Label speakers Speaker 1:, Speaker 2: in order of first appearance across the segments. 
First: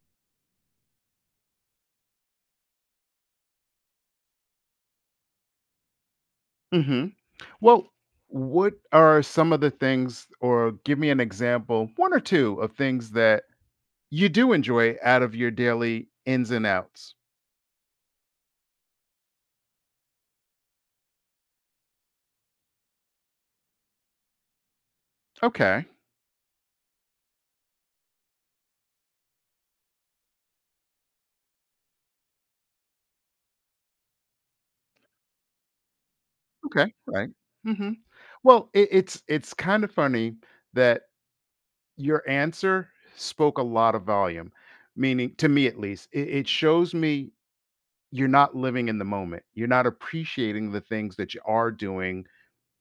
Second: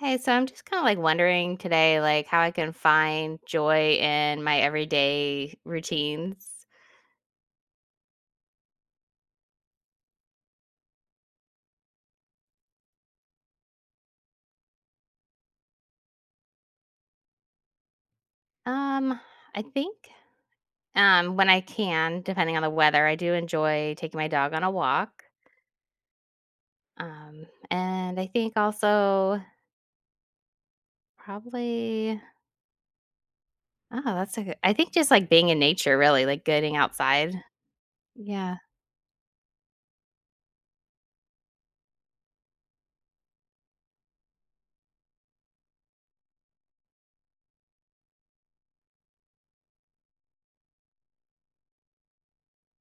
Speaker 1: Hey, so I'm just kind of like wondering today, like how I can find joy in my everyday routines.
Speaker 2: hmm Well, what are some of the things, or give me an example, one or two of things that you do enjoy out of your daily ins and outs?
Speaker 1: Um, I think when I can, depending on the weather, I do enjoy taking my dog on a walk.
Speaker 2: Okay.
Speaker 1: And I think also probably oh, that's a good, I think just like being in nature, really, like getting
Speaker 2: Okay. Right.
Speaker 1: outside.
Speaker 2: hmm
Speaker 1: Yeah.
Speaker 2: Well, it's kind of funny that your answer spoke a lot of volume, meaning to me at least, it shows me you're not living in the moment. You're not appreciating the things that you are doing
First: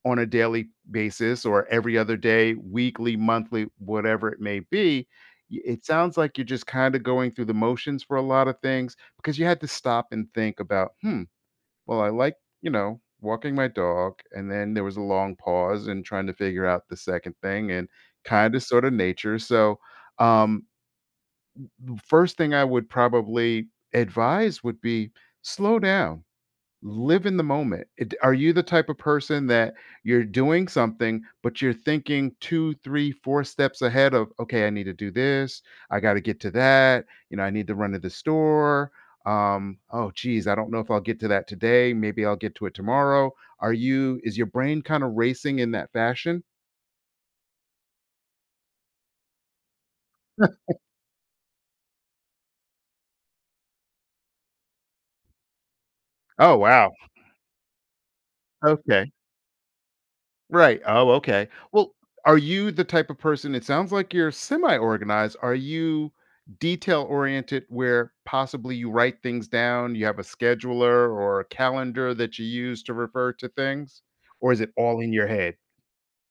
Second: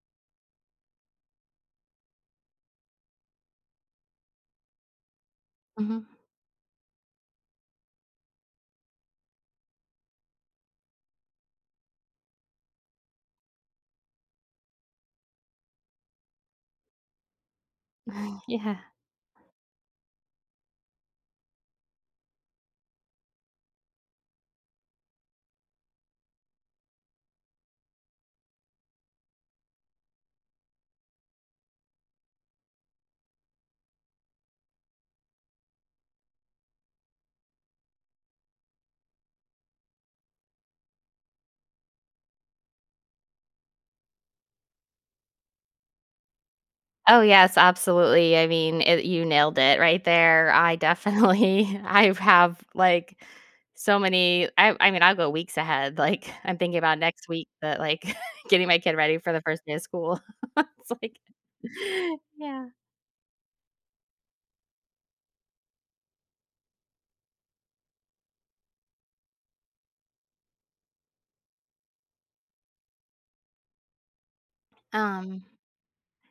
Speaker 2: on a daily basis or every other day, weekly, monthly, whatever it may be. It
Speaker 1: Hmm.
Speaker 2: sounds like you're just kind of going through the motions for a lot of things because you had to stop and think about, well, I like, you know, walking my dog. And then there was a long pause and trying to figure out the second thing and kind of
Speaker 1: Yeah.
Speaker 2: sort of nature. So, um, first thing I would probably advise would be slow down, live in the moment. It, are you the type of person that you're doing something, but you're thinking two, three, four steps ahead of, okay, I need to do this. I got to get to that. You know, I need to run to the store. Oh, geez, I don't know if I'll get to that today. Maybe I'll get to it tomorrow. Are you, is your brain kind of racing in that fashion?
Speaker 1: Oh, yes, absolutely. I mean, it you nailed it right there. I definitely I have, like, so many. I mean, I'll go weeks ahead, like,
Speaker 2: Oh,
Speaker 1: I'm thinking
Speaker 2: wow.
Speaker 1: about next week that, like, getting my kid
Speaker 2: Okay.
Speaker 1: ready for the first day of school.
Speaker 2: Right.
Speaker 1: It's
Speaker 2: Oh,
Speaker 1: like
Speaker 2: okay. Well, are
Speaker 1: Yeah.
Speaker 2: you the type of person, it sounds like you're semi-organized. Are you detail-oriented where possibly you write things down, you have a scheduler or a calendar that you use to refer to things? Or is it all in your
Speaker 1: Um,
Speaker 2: head?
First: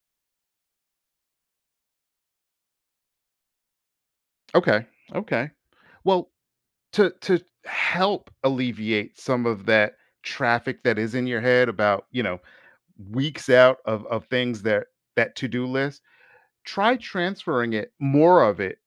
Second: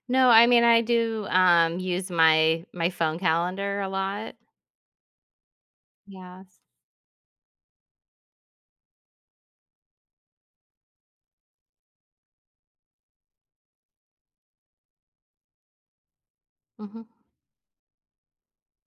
Speaker 1: no, I mean, I do, use my phone calendar a lot.
Speaker 2: Okay. Okay. Well,
Speaker 1: Yes.
Speaker 2: to help alleviate some of that traffic that is in your head about, you know, weeks out of things that that to-do list, try
Speaker 1: Mhm.
Speaker 2: transferring it, more of it,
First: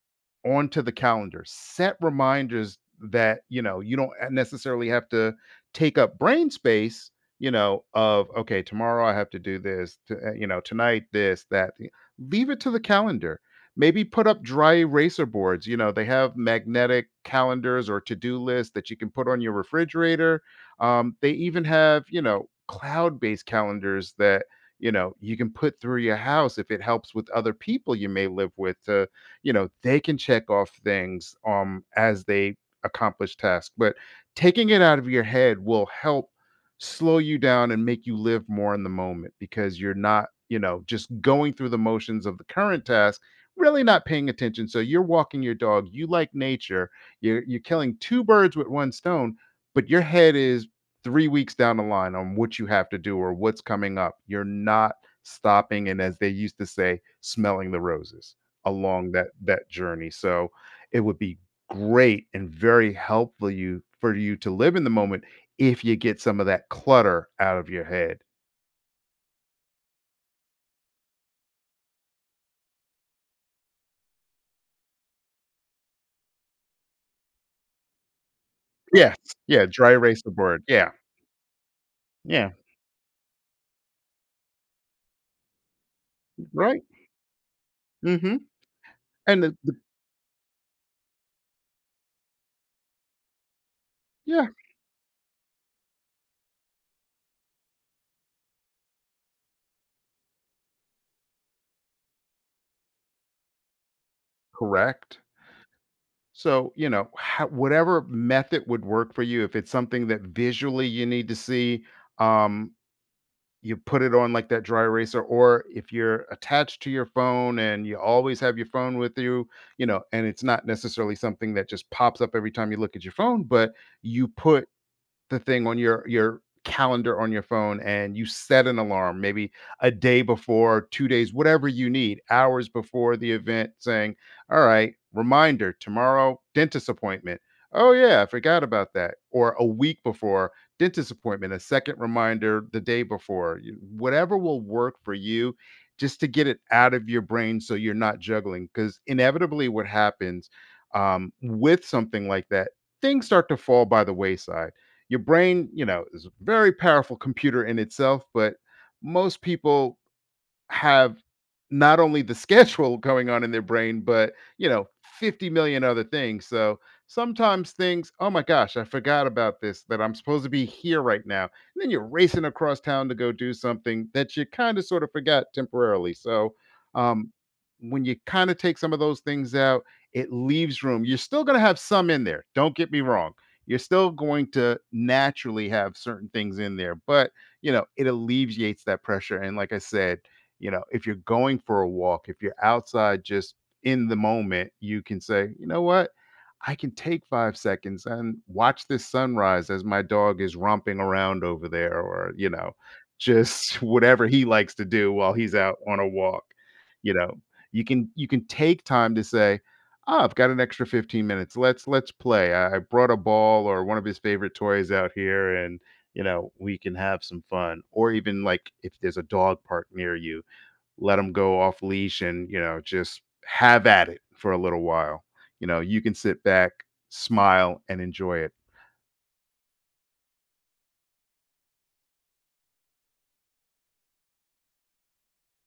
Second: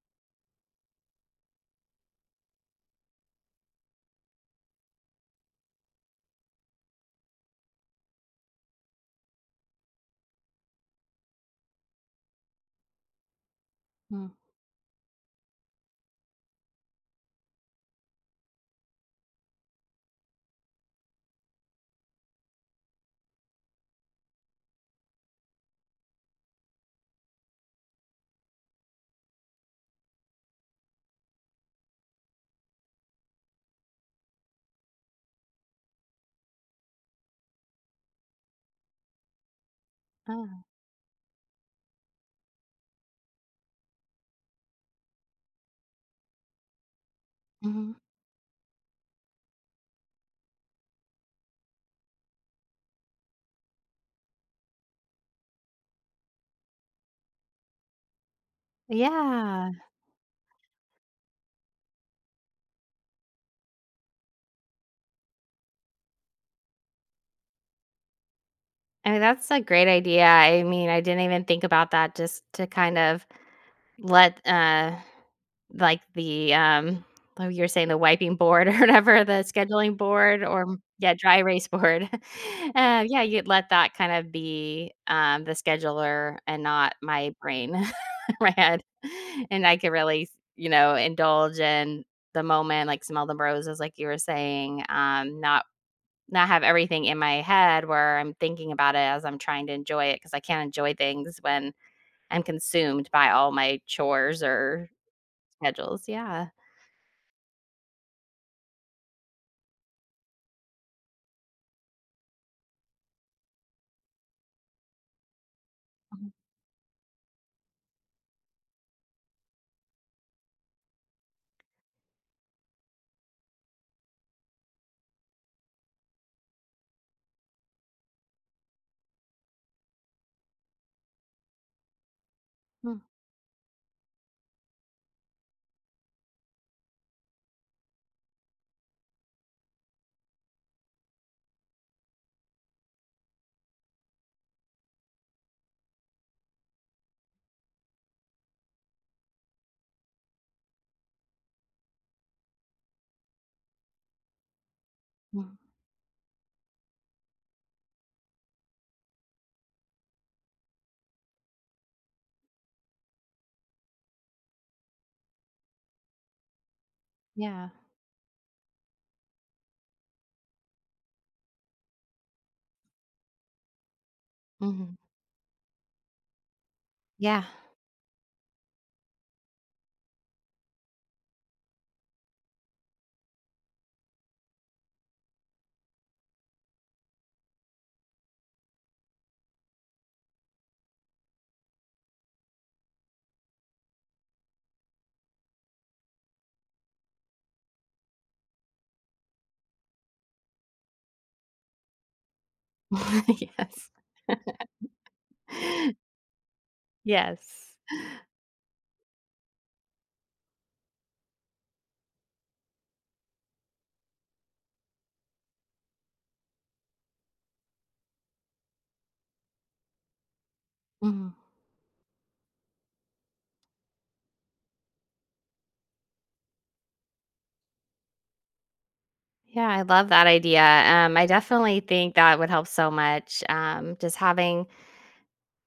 Speaker 2: onto the calendar. Set reminders that, you know, you don't necessarily have to take up brain space, you know, of okay, tomorrow I have to do this, you know, tonight this, that. Leave it to the calendar. Maybe put
Speaker 1: Mm.
Speaker 2: up dry eraser boards. You know, they have magnetic calendars or to-do lists that you can put on your refrigerator. They even have, you know, cloud-based calendars that, you know, you can put through your house if it helps with other people you may live with to, you know, they can check off things as they accomplish tasks, but taking it out of your head will help slow you down and make you live more in the moment because you're not, you
Speaker 1: Oh,
Speaker 2: know, just going through the motions of the current task, really not paying attention. So you're walking your dog, you like nature, you're
Speaker 1: mhm.
Speaker 2: killing two birds with one stone, but your head is 3 weeks down the line on what you have to do or what's coming up. You're not stopping and, as they used to say, smelling the roses along that
Speaker 1: Yeah.
Speaker 2: journey. So, it would be great and very helpful you for you to live in the moment if you get some of that clutter out of your head.
Speaker 1: I mean, that's a great idea. I mean, I didn't even think about that just to kind of Let, like the, oh, you were saying the wiping board or
Speaker 2: Yes.
Speaker 1: whatever, the
Speaker 2: Yeah, dry
Speaker 1: scheduling
Speaker 2: erase the
Speaker 1: board
Speaker 2: board.
Speaker 1: or
Speaker 2: Yeah.
Speaker 1: yeah, dry erase board.
Speaker 2: Yeah.
Speaker 1: Yeah, you'd let that kind of be, the scheduler and
Speaker 2: Right?
Speaker 1: not my brain,
Speaker 2: Mm. Mhm.
Speaker 1: my head.
Speaker 2: And the
Speaker 1: And
Speaker 2: the
Speaker 1: I could really, you know, indulge in the moment, like smell the roses, like you were
Speaker 2: yeah,
Speaker 1: saying, not not have everything in my head where I'm thinking about it as I'm trying to enjoy it because I can't enjoy things when I'm consumed by all my chores or
Speaker 2: correct.
Speaker 1: schedules, yeah.
Speaker 2: So, you know, ho whatever method would work for you, if it's something that visually you need to see, um, you put it on like that dry eraser, or if you're attached to your phone and you always have your phone with you, you know, and it's not necessarily something that just pops up every time you look at your phone, but you put the thing on your calendar on your phone and you set an alarm maybe a day before, 2 days, whatever you need, hours
Speaker 1: Mm,
Speaker 2: before the event, saying, "All right, reminder, tomorrow dentist appointment." "Oh yeah, I forgot about that." Or a week before, dentist appointment, a second reminder the day before. Whatever will work for you just to get it out of your brain so you're not juggling, because inevitably what happens with something like that, things start to fall by the wayside. Your
Speaker 1: mm,
Speaker 2: brain, you know, is a very powerful computer in itself, but most people have not only the schedule going on in their brain, but you know, 50 million other things. So
Speaker 1: yeah.
Speaker 2: sometimes things, oh my gosh, I forgot about this, that I'm supposed to be here right now. And then you're racing across town to go do something that you kind of
Speaker 1: Mhm.
Speaker 2: sort of forgot temporarily. So um,
Speaker 1: Yeah.
Speaker 2: when you kind of take some of those things out, it leaves room. You're still going to have some in there. Don't get me wrong. You're still going to naturally have certain things in there, but you know, it alleviates that pressure. And like I said, you know, if you're going for a walk, if you're outside just in the moment, you can say, you know what? I can take 5 seconds and watch this sunrise as my dog is romping around over there, or, you know, just
Speaker 1: Yes.
Speaker 2: whatever he likes to do while he's out on a walk. You know,
Speaker 1: Yes.
Speaker 2: you can take time to say, oh, I've got an extra 15 minutes. Let's play. I brought a ball or one of his favorite toys out here and you know we can have some fun. Or even like if there's a dog park near you, let them
Speaker 1: Mhm.
Speaker 2: go off leash and, you know, just have at it for a little while. You know, you can sit back, smile, and enjoy it.
Speaker 1: Yeah, I love that idea, I definitely think that would help so much, just having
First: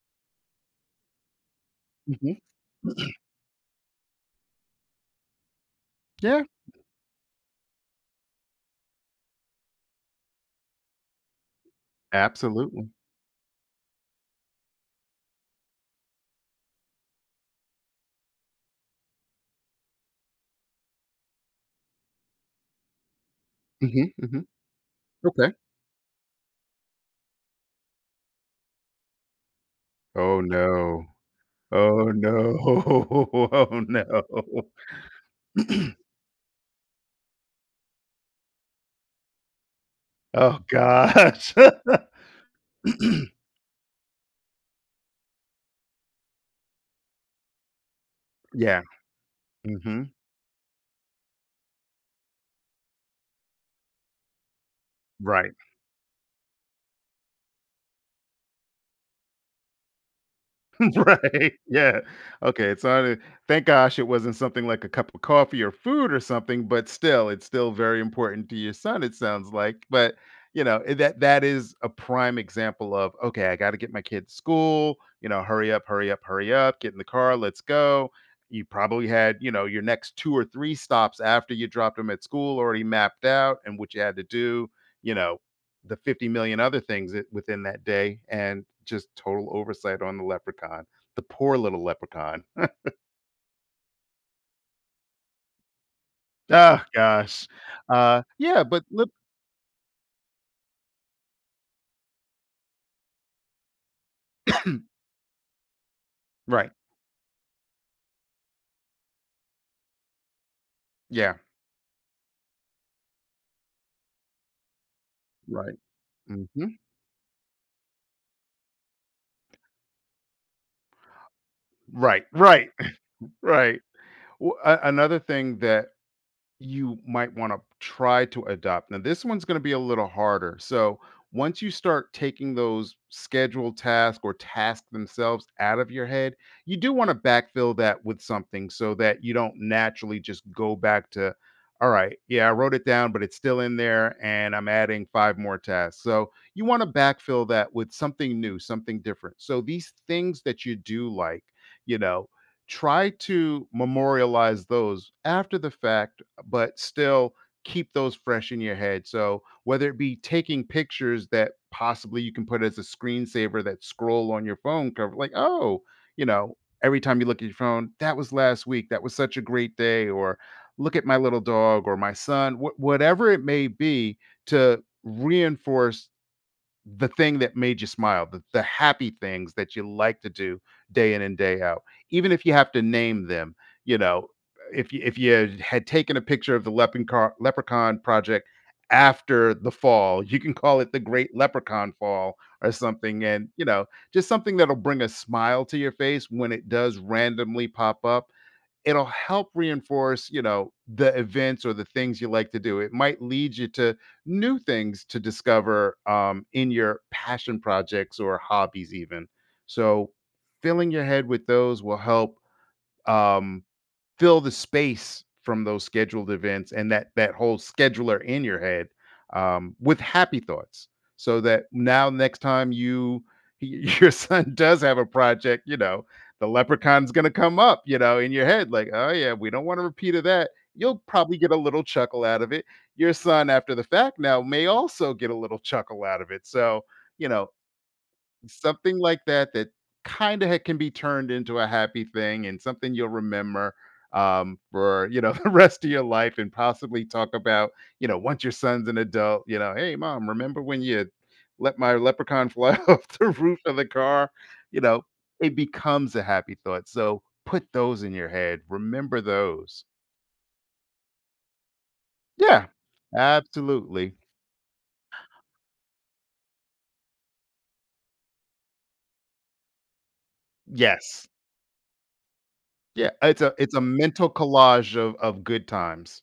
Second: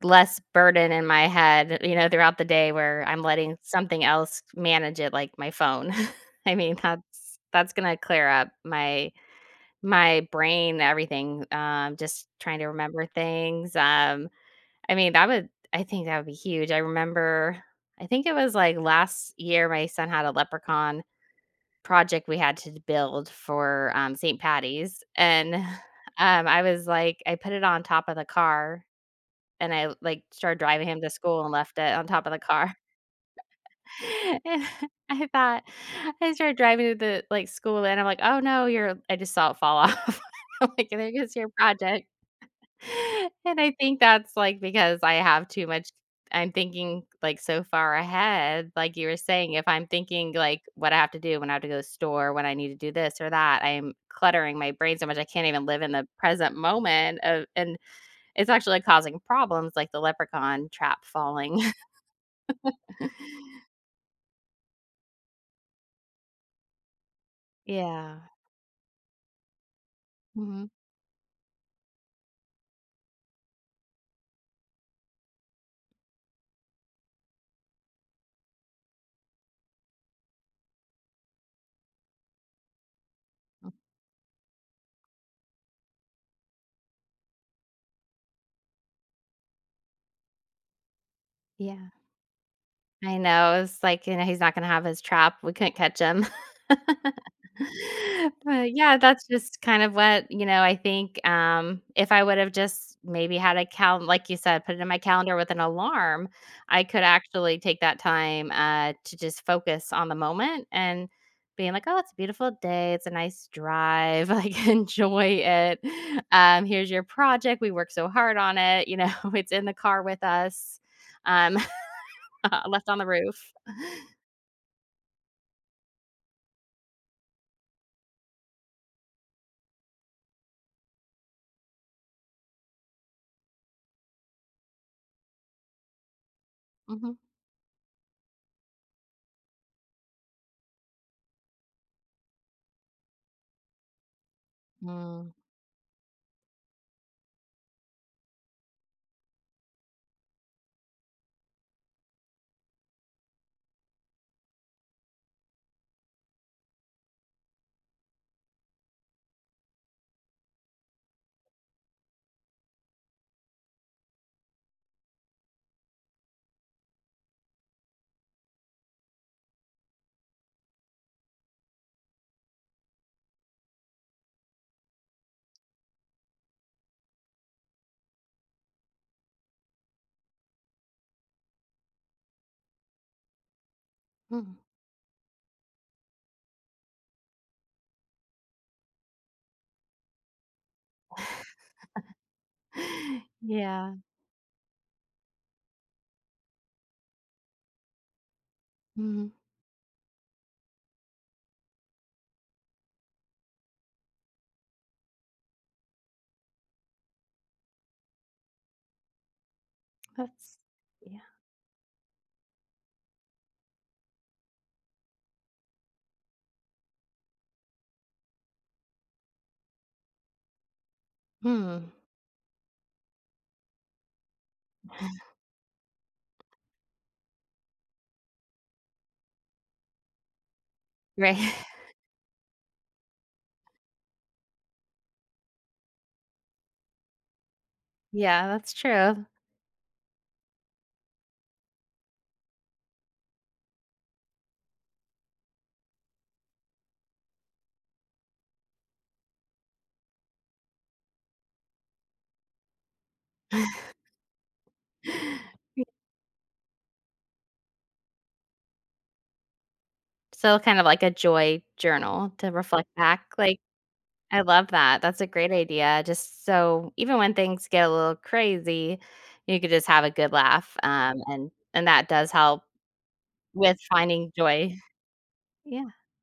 Speaker 1: less burden in my head, you know,
Speaker 2: Mhm.
Speaker 1: throughout the day where I'm letting something else manage it, like my phone.
Speaker 2: Yeah,
Speaker 1: I mean, that's gonna clear up my brain, everything, just trying to
Speaker 2: absolutely.
Speaker 1: remember things. I mean, that would I think that would be huge. I remember I think it was, like, last year, my son had a leprechaun project we had to build for,
Speaker 2: Mhm,
Speaker 1: St.
Speaker 2: mhm.
Speaker 1: Patty's,
Speaker 2: Okay.
Speaker 1: and, I was like I put it on top of the car, and I, like,
Speaker 2: Oh,
Speaker 1: started driving him
Speaker 2: no.
Speaker 1: to school and left it on
Speaker 2: Oh,
Speaker 1: top of the
Speaker 2: no.
Speaker 1: car.
Speaker 2: Oh, no.
Speaker 1: And I thought I started driving to the, like, school, and I'm like, "Oh, no, you're I just saw it fall off."
Speaker 2: Oh,
Speaker 1: I'm like, "There goes your
Speaker 2: gosh.
Speaker 1: project." And I think that's, like, because I have too much I'm thinking, like, so far ahead,
Speaker 2: Yeah.
Speaker 1: like you were saying, if I'm
Speaker 2: Mhm.
Speaker 1: thinking, like, what I have to do when I have to go to the store, when I need to do this or that, I am cluttering my brain so much I can't
Speaker 2: Right.
Speaker 1: even live in the present moment of and it's actually causing problems like the leprechaun trap
Speaker 2: Right.
Speaker 1: falling.
Speaker 2: Yeah. Okay. So I, thank gosh it wasn't something like a cup of coffee or food or something, but still, it's still very
Speaker 1: Yeah.
Speaker 2: important to your son, it sounds like. But you
Speaker 1: Mhm.
Speaker 2: know, eh, that is a prime example of okay, I gotta get my kid to school, you know, hurry up, hurry up, hurry up, get in the car, let's go. You probably had, you know, your next two or three stops after you dropped him at school already mapped out and what you had to do, you know, the 50 million other things within that day and just total oversight on the leprechaun, the poor little
Speaker 1: Yeah.
Speaker 2: leprechaun.
Speaker 1: I know, it's like, you know, he's not gonna have his trap, we couldn't catch him.
Speaker 2: Oh gosh. Yeah,
Speaker 1: But,
Speaker 2: but
Speaker 1: yeah, that's just kind of what, you know, I think, if I would've just maybe had a cal like you said, put it in my calendar with an alarm,
Speaker 2: right,
Speaker 1: I could actually take that time, to just focus on the moment and
Speaker 2: yeah,
Speaker 1: being like, "Oh, it's a beautiful day, it's a nice drive, like, enjoy
Speaker 2: right.
Speaker 1: it.
Speaker 2: hmm
Speaker 1: Here's your project, we worked so hard on it, you know, it's in the car with us, um,
Speaker 2: right, right.
Speaker 1: left on the roof."
Speaker 2: Right. W a another thing that you might want to try to adopt. Now, this one's going to be a little harder. So, once you start taking those scheduled tasks or tasks themselves out of your head, you do want to
Speaker 1: Mhm.
Speaker 2: backfill that with something so that you don't naturally just go back to, all right, yeah, I wrote it down, but it's still in there and I'm adding
Speaker 1: Mm.
Speaker 2: five more tasks. So, you want to backfill that with something new, something different. So, these things that you do like, you know, try to memorialize those after the fact, but still keep those fresh in your head. So whether it be taking pictures that possibly you can put as a screensaver that scroll on your phone cover, like, oh, you know, every time you look at your phone, that was last week. That was such a great day. Or look at my little dog or my son, whatever it may be to reinforce the thing that made you smile, the happy things that you like to do day in and day out, even if you have to name them. You know,
Speaker 1: Mm.
Speaker 2: if you had taken a picture of the leprechaun project after the fall, you can call it the Great Leprechaun Fall or something, and you know,
Speaker 1: Yeah.
Speaker 2: just something that'll bring a smile to your face when it does randomly pop up. It'll
Speaker 1: Mhm.
Speaker 2: help reinforce, you know, the events or the things you like to do. It might lead you to new things to discover, in your passion projects or hobbies, even. So,
Speaker 1: That's
Speaker 2: filling your
Speaker 1: yeah.
Speaker 2: head with those will help um, fill the space from those scheduled events and that whole scheduler in your head, with happy thoughts, so that
Speaker 1: Hmm.
Speaker 2: now next time you your son does have a project, you know, the leprechaun's gonna come up, you know, in your head like, oh yeah, we don't want to repeat of that. You'll probably
Speaker 1: Right.
Speaker 2: get a little chuckle out of it. Your son, after the fact, now may also get a little chuckle out of it. So you know,
Speaker 1: Yeah, that's
Speaker 2: something like
Speaker 1: true.
Speaker 2: that that kinda can be turned into a happy thing and something you'll remember, for, you know, the rest of your life and possibly talk about, you know, once your son's an adult, you know, "Hey, mom, remember when you let my leprechaun fly off the roof of the car?" You know, it becomes a happy thought, so put those in your head, remember those.
Speaker 1: So kind of like a joy journal to
Speaker 2: Yeah,
Speaker 1: reflect back, like,
Speaker 2: absolutely.
Speaker 1: I love that. That's a great idea. Just so even when things get a little crazy, you could just have a good laugh,
Speaker 2: Yes.
Speaker 1: and that does help
Speaker 2: Yeah, it's
Speaker 1: with
Speaker 2: a mental
Speaker 1: finding joy.
Speaker 2: collage of good
Speaker 1: Yeah.
Speaker 2: times.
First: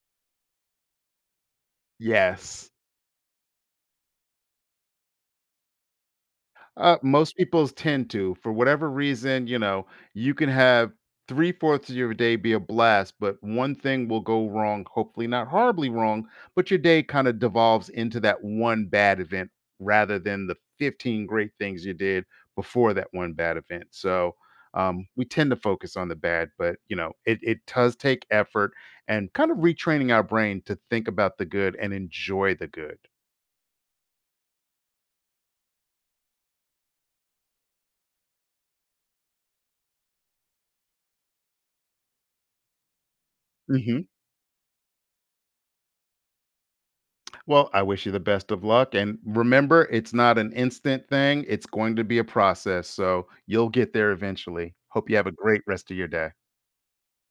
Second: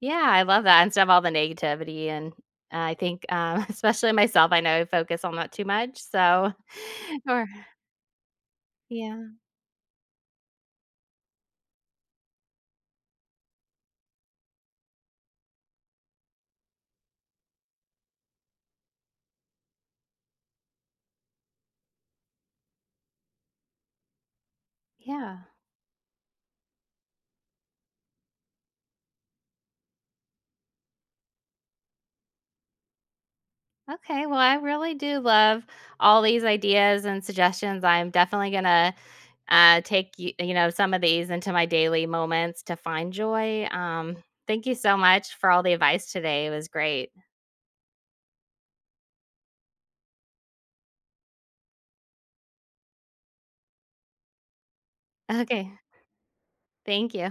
Speaker 1: Yeah, I love that instead of all the negativity, and
Speaker 2: Yes.
Speaker 1: I think, especially myself, I know I focus on that too much, so
Speaker 2: Most
Speaker 1: or
Speaker 2: people's tend to. For whatever
Speaker 1: yeah,
Speaker 2: reason, you know, you can have three-fourths of your day be a blast, but one thing will go wrong, hopefully not horribly wrong, but your day kind of devolves into that one bad event rather than the 15 great things you did before that one bad event. So we
Speaker 1: yeah.
Speaker 2: tend to focus on the bad, but you know, it does take effort and kind of retraining our brain to think about the good and enjoy the good.
Speaker 1: Okay, well, I really do love all these ideas and suggestions. I'm definitely gonna, take you you know, some of these into my daily moments to find joy. Thank you so much for all the advice today. It was great.
Speaker 2: Well, I wish you the best of luck. And remember, it's not an instant thing, it's going to be a process. So you'll get there eventually. Hope you have a great
Speaker 1: Okay,
Speaker 2: rest of your day.
Speaker 1: thank you.